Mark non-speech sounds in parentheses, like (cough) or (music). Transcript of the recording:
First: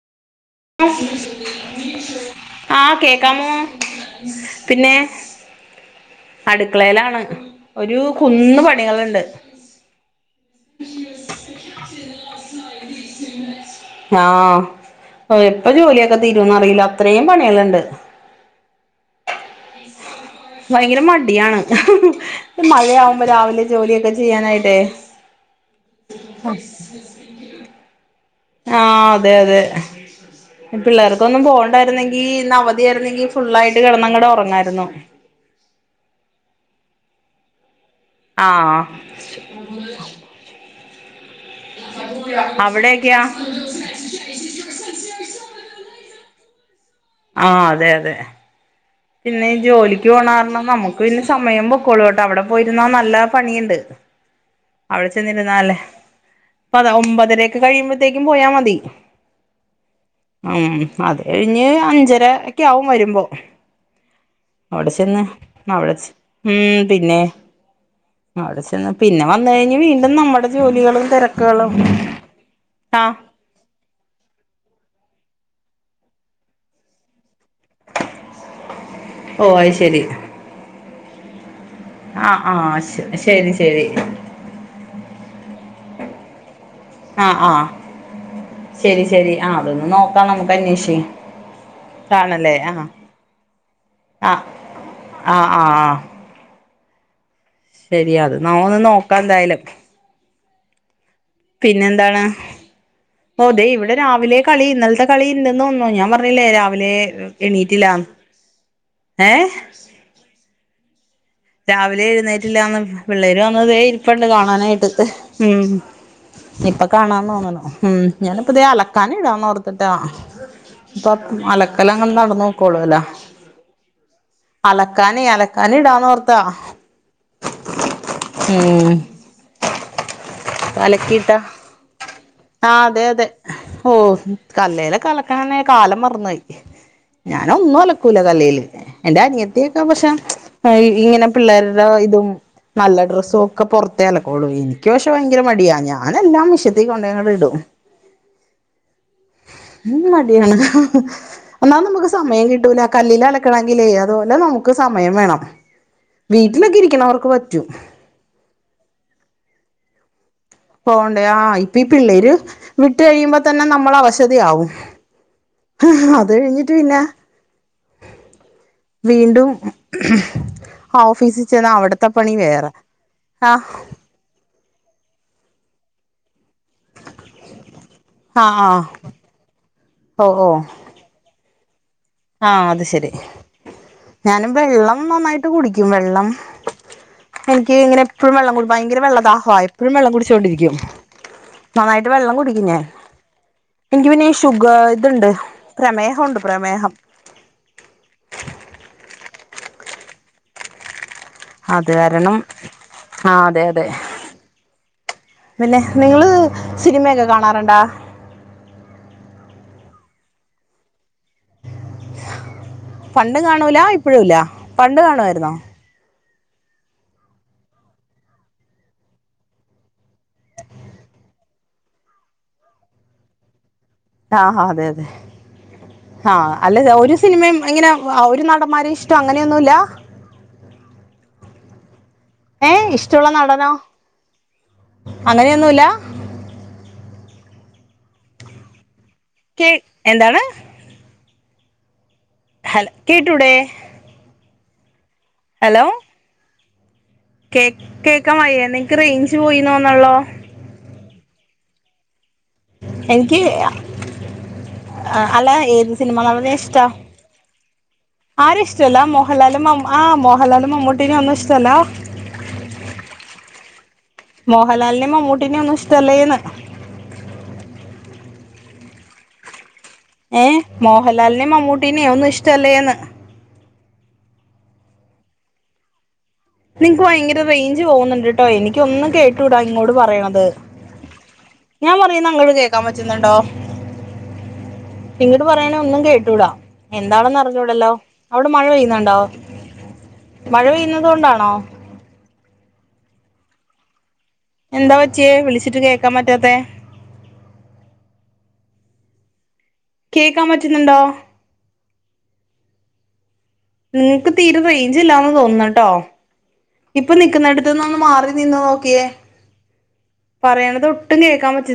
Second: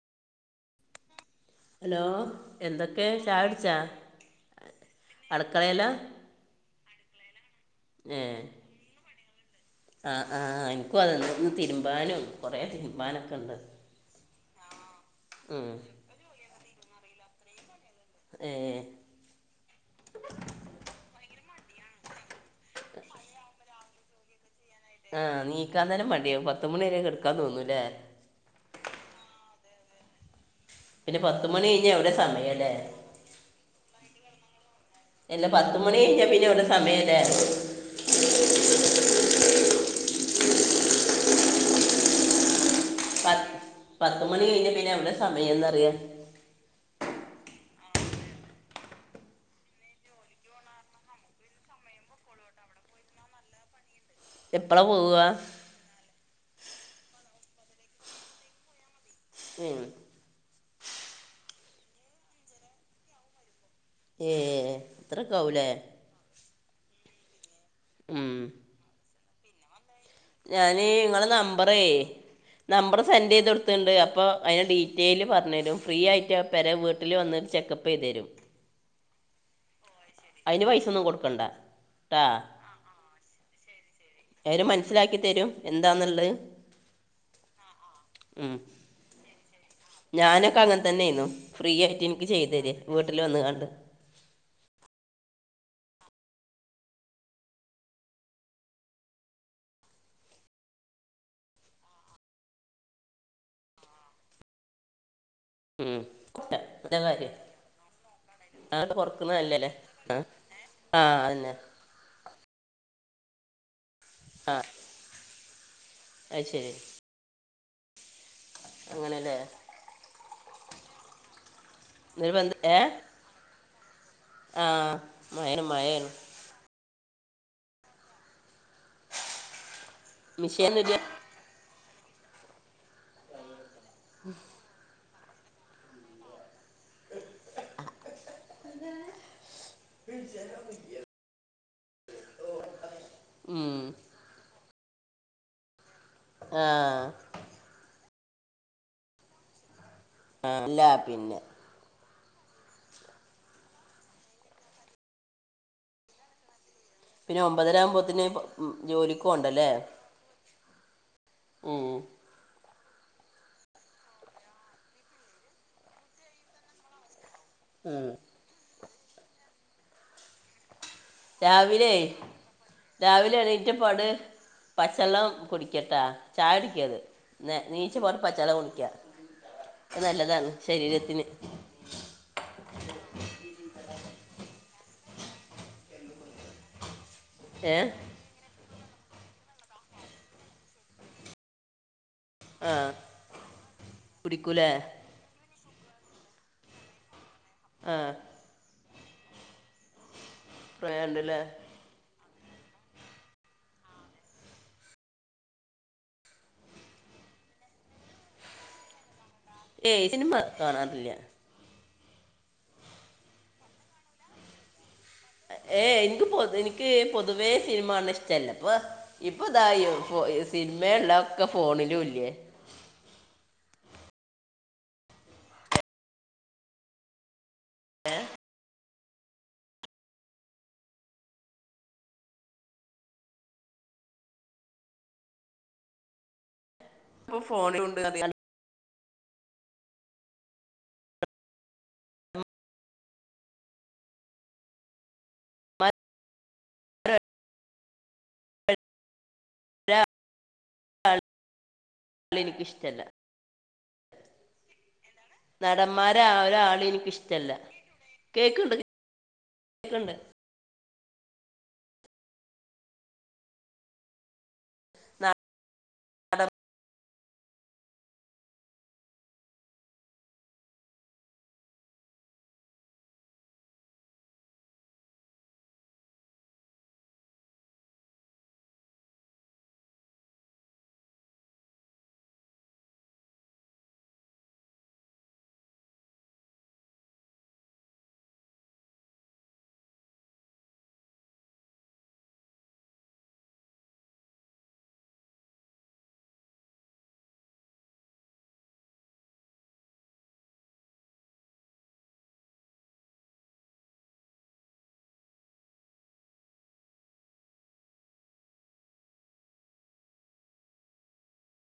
(inaudible) hello ആഹ് എന്തൊക്കെയാ ചായ കേക്കാമോ കുടിച്ചാ പിന്നെ അടുക്കളയിലാ അടുക്കളയിലാണ് ഒരു കുന്ന് പണികളുണ്ട് ആഹ് ആഹ് എനിക്കും അതുണ്ട് തിരുമ്പാനും കൊറേ തിരുമ്പാനൊക്കെ ഒണ്ട് ആഹ് എപ്പം ജോലിയൊക്കെ തീരൂന്ന് അറിയില്ല അത്രയും പണികളുണ്ട് അതേ ഭയങ്കര മടിയാണ് മഴയാവുമ്പോ രാവിലെ ജോലിയൊക്കെ ചെയ്യാനായിട്ടേ ആഹ് എണീക്കാൻ തന്നെ മടിയാവും പത്തുമണിവരെ കെടക്കാൻ തോന്നുയില്ലേ ആഹ് അതെ അതെ പിന്നെ പിള്ളേർക്കൊന്നും പത്ത് മണി കഴിഞ്ഞാൽ എവിടെ പോകണ്ടായിരുന്നെങ്കി ഇന്ന് സമയല്ലേ അവധിയായിരുന്നെങ്കി - ഫുള്ളായിട്ട് കെടന്ന് അങ്ങട് ഒറങ്ങായിരുന്നു ഇല്ല പത്തുമണി കഴിഞ്ഞാ പിന്നെ അവിടെ സമയം ഇല്ലേ ആഹ് അവിടെ- പ പത്ത് മണി കഴിഞ്ഞാ പിന്നെ എവിടാ സമയം എന്നറിയാൻ ആഹ് അതെ അതെ പിന്നെ ജോലിക്ക് പോണ കാരണം നമുക്ക് പിന്നെ സമയം പൊക്കോളും കേട്ടോ അവിടെ പോയിരുന്നാ നല്ല പണിയുണ്ട് എപ്പളാ പോവുക അതാ ഒമ്പതരയൊക്കെ കഴിയുമ്പോഴത്തേക്കും പോയാൽ മതി ഉം (unintelligible) ഉം അത് കഴിഞ്ഞ് അഞ്ചരക്കെ ആകും വരുമ്പോ ഏഹ് (unintelligible) അവിടെ ചെന്ന് അവി (unintelligible) ടെ ഉം പിന്നെ ഉം അവിടെ ചെന്ന് പിന്നെ വന്ന് കഴിഞ്ഞ് വീ ഞാനേ നിങ്ങള് നമ്പറേ നമ്പറ് ആഹ് സെൻഡ് ചെയ്ത് കൊടു ണ്ട് അപ്പോൾ അതിന് ഡീറ്റെയിൽ പറഞ്ഞു തരും ഫ്രീ ആയിട്ട് പെരേ വീട്ടിൽ വന്നിട്ട് ചെക്കപ്പ് ചെയ്തു തരും ഓ അത് ശരി അയിന് പൈസയൊന്നും കൊടുക്കണ്ട ട്ടാ ആഹ് ആഹ് ശ ശരി ശരി ഇവര് മനസ്സിലാക്കി തരും എന്താന്നുള്ളത് ആഹ് ആഹ് ഉം ശരി ശരി ആ അതൊന്ന് നോക്കാം നമുക്ക് ഞാനൊക്കെ അങ്ങനെ അന്വേഷിച്ച് തന്നെയാരുന്നു ഫ്രീ ആയിട്ട് എനിക്ക് ചെയ്ത് കാണല്ലേ തരിവേ ആഹ് വീട്ടില് വന്ന് കണ്ട് ആഹ് ആഹ് ആഹ് ശരിയാ അത് നമുക്കൊന്ന് നോക്കാം എന്തായാലും പിന്നെന്താണ് ഓ ദേ ഇവിടെ രാവിലെ കളി ഇന്നലത്തെ- കളി ഇല്ലന്ന് ഒന്നും ഉം ഞാൻ പറഞ്ഞില്ലേ രാവിലെ നല്ല കാര്യം എണീട്ടില്ലന്ന് അത് ഏ കൊറക്കുന്നത് (unintelligible) രാവിലെ എഴുന്നേറ്റില്ലാന്ന് പിള്ളേര് വന്നതേ ഇപ്പ (unintelligible) ണ്ട് ആ കാണാനായിട്ട് ഉം അത് ശരി ഇപ്പ കാണാന്ന് തോന്നണു ഉം ഞാനിപ്പൊ ദേ അങ്ങനെയല്ലേ അലക്കാനനീടാന്ന് ഓർത്തിട്ടാ ഇപ്പൊ അലക്കലങ്ങ് എന്നൊരു നടന്ന് ബന്ധ ഏ പൊക്കോളുയല്ലോ ആ അലക്കാനെ മഴയാണ് അലക്കാനിടാന്ന് മഴയാണ് ഓർത്താ ഉം മിഷീനിൽ ഇടാ (unintelligible) ണോ അലക്കിയിട്ടാ ആഹ് അതെ അതെ ഓഹ് കല്ലേലൊക്കെ അലക്കണ കാലം മറന്ന് പോയി ഞാൻ ഒന്നും അലക്കൂല കല്ലേല് എന്റെ അനിയത്തി ഒക്കെ പക്ഷെ ഇങ്ങനെ പിള്ളേരുടെ ഇതും നല്ല ഡ്രസ്സുംയൊക്കെ ഉം പുറത്തേ അലക്കോള്ളു എനിക്ക് പക്ഷെ ഭയങ്കര മടിയ ഞാൻ അതെല്ലാം മിഷത്തേക്ക് ആഹ് കൊണ്ടങ്ങോട്ട് ഇടും ആഹ് (unintelligible) അല്ല പിന്നെ ഒന്നാമത് നമുക്ക് സമയം കിട്ടൂല കല്ലിൽ അലക്കണമെങ്കിലേ അതുപോലെ നമുക്ക് സമയം വേണം വീട്ടിലൊക്കെ ഇരിക്കണ പിന്നെ ഒമ്പതരാമ്പോത്തിന് മ് ജോലിക്കോണ്ടല്ലേ പോണ്ടേ ആഹ് ഇപ്പി ഈ പിള്ളേര് വിട്ട് കയ്യുമ്പതന്നെ നമ്മളവശധിയാവും അത് കഴിഞ്ഞിട്ട് പിന്നെ ഉം വീണ്ടും ഓഫീസിൽ ചെന്ന രാവിലെയ് അവിടുത്തെ പണി വേറെ രാവിലെ ആഹ് എണീറ്റപ്പാട് പച്ചള്ളം കുടിക്യട്ടാ ചായടിക്കര്ത് നീച്ചപാട് പച്ചള്ളം ആഹ് ആഹ് കുടിക്യ അത് ഓ നല്ലതാണ് ഓ ശരീരത്തിന് ആഹ് അത് ശെരി ഞാനും വെള്ളം നന്നായിട്ട് കുടിക്കും വെള്ളം എനിക്ക് ഏഹ് ങ്ങനെ എപ്പഴും വെള്ളം കുടി ഭയങ്കര വെള്ള ദാഹ്യ ആ എപ്പഴും വെള്ളം കുടിച്ചോണ്ടിരിക്യും നന്നായിട്ട് വെള്ളം കുടിക്യൂ ഞാൻ ആഹ് എൻക്ക് പിന്നെ കുടിക്കൂലേ ഷുഗർ ഇത്ണ്ട് പ്രമേഹുണ്ട് പ്രമേഹം ആഹ് പ്രേയണ്ട്ലേ അത് കാരണം ആഹ് അതെ അതെ പിന്നെ നിങ്ങള് സിനിമയൊക്കെ കാണാറ്ണ്ടാ ഏയ് സിനിമ കാണാറില്യ പണ്ട് കാണൂല ഇപ്പഴുല്ല പണ്ട് കാണ്യാര് ഏ എൻക്ക് പൊത് നിക്ക് പൊതുവേ സിനിമ കാൺണ ഇഷ്ടല്ല പോ ഇപ്പൊതാ യ് ഫോ അ് സിൻമേണ്ടാ ഒക്കെ ഫോണിലുല്യേ ആഹ് ഹാ അതെ അതെ ആഹ് അല്ലത് ഒരു സിനിമിം ഇങ്ങനെ വ ഒര് നടമാരിഷ്ട്യ അങ്ങനെന്നുല്ല ഏയ് ഇഷ്റ്റള്ള നടനോ അങ്ങനെന്നുല്ല പ ഫോൺലുണ്ട് അതാണ് ക്കെഎന്താണ് (inaudible) ഹല് കേട്ടുടെ അലോ (inaudible) കേ കേക്കാൻ വയ്യേ നിൻക്ക് റൈഞ്ച് പോയി ന്നോന്ന്ണ്ള്ളോ ആൾ ലെനിക്കിഷ്റ്റല്ല എനിക്ക് അഅല്ല ഏത് സിൽമ നടന്മാരെ നടനെ ഒരാളെ ഇഷ്ടം എനിക്കിഷ്ടല്ല കേക്ക്ണ്ട് ആരേഷ്റ്റൊല്ലാ മോഹൻലാലും മം ആഹ് കേക്ക്ണ്ട് മോഹൻലാലും മമ്മൂട്ടീനിഒന്നു ഷ്ടല്ല മോഹൻലാൽനിം മമ്മൂട്ടിനി ഒന്നു ഷ്ട്ടല്ലേന്ന് ഏ മോഹൻലാൽനിം മമ്മൂട്ടീനി ഒന്നു ഷ്ട്ടല്ലേന്ന് നിൻക്ക് വയങ്കര റൈഞ്ച് പോവുന്നുണ്ട് ട്ടോ എനിക്യന്നും കേട്ടുടാ ഇങ്ങോട് പറയ്ണത് ഞാമ്പറയുന്ന അങ്ങട്കേക്കാമ്പറ്റ് ന്നുണ്ടോ ഇങ്ങട്ട് പറയാണ ഒന്നും കേട്ടൂടാ എന്താണന്നറിഞ്ഞൂടല്ലോ അവ്ടെ മഴ പെയ്യുന്നഅണ്ടോ മഴ പെയ്യുന്നതോ ണ്ടാണ് ആഹ് എന്താ പറ്റിയേ വിളിച്ചിട്ട് കേക്കാൻ പറ്റാത്തെ കേക്കാൻ പറ്റ്ന്ന്ണ്ടോ നിൻക്ക് തീരെ റൈഞ്ചില്ലാന്ന് തോന്നട്ടോ ഇപ്പൊ നിക്ക്ന്നേട്ത്ത്ന്ന് ഒന്ന് മാറി നിന്ന് നോക്കിയേ പറയണത് ഒട്ടും കേൾക്കാമ്പറ്റ്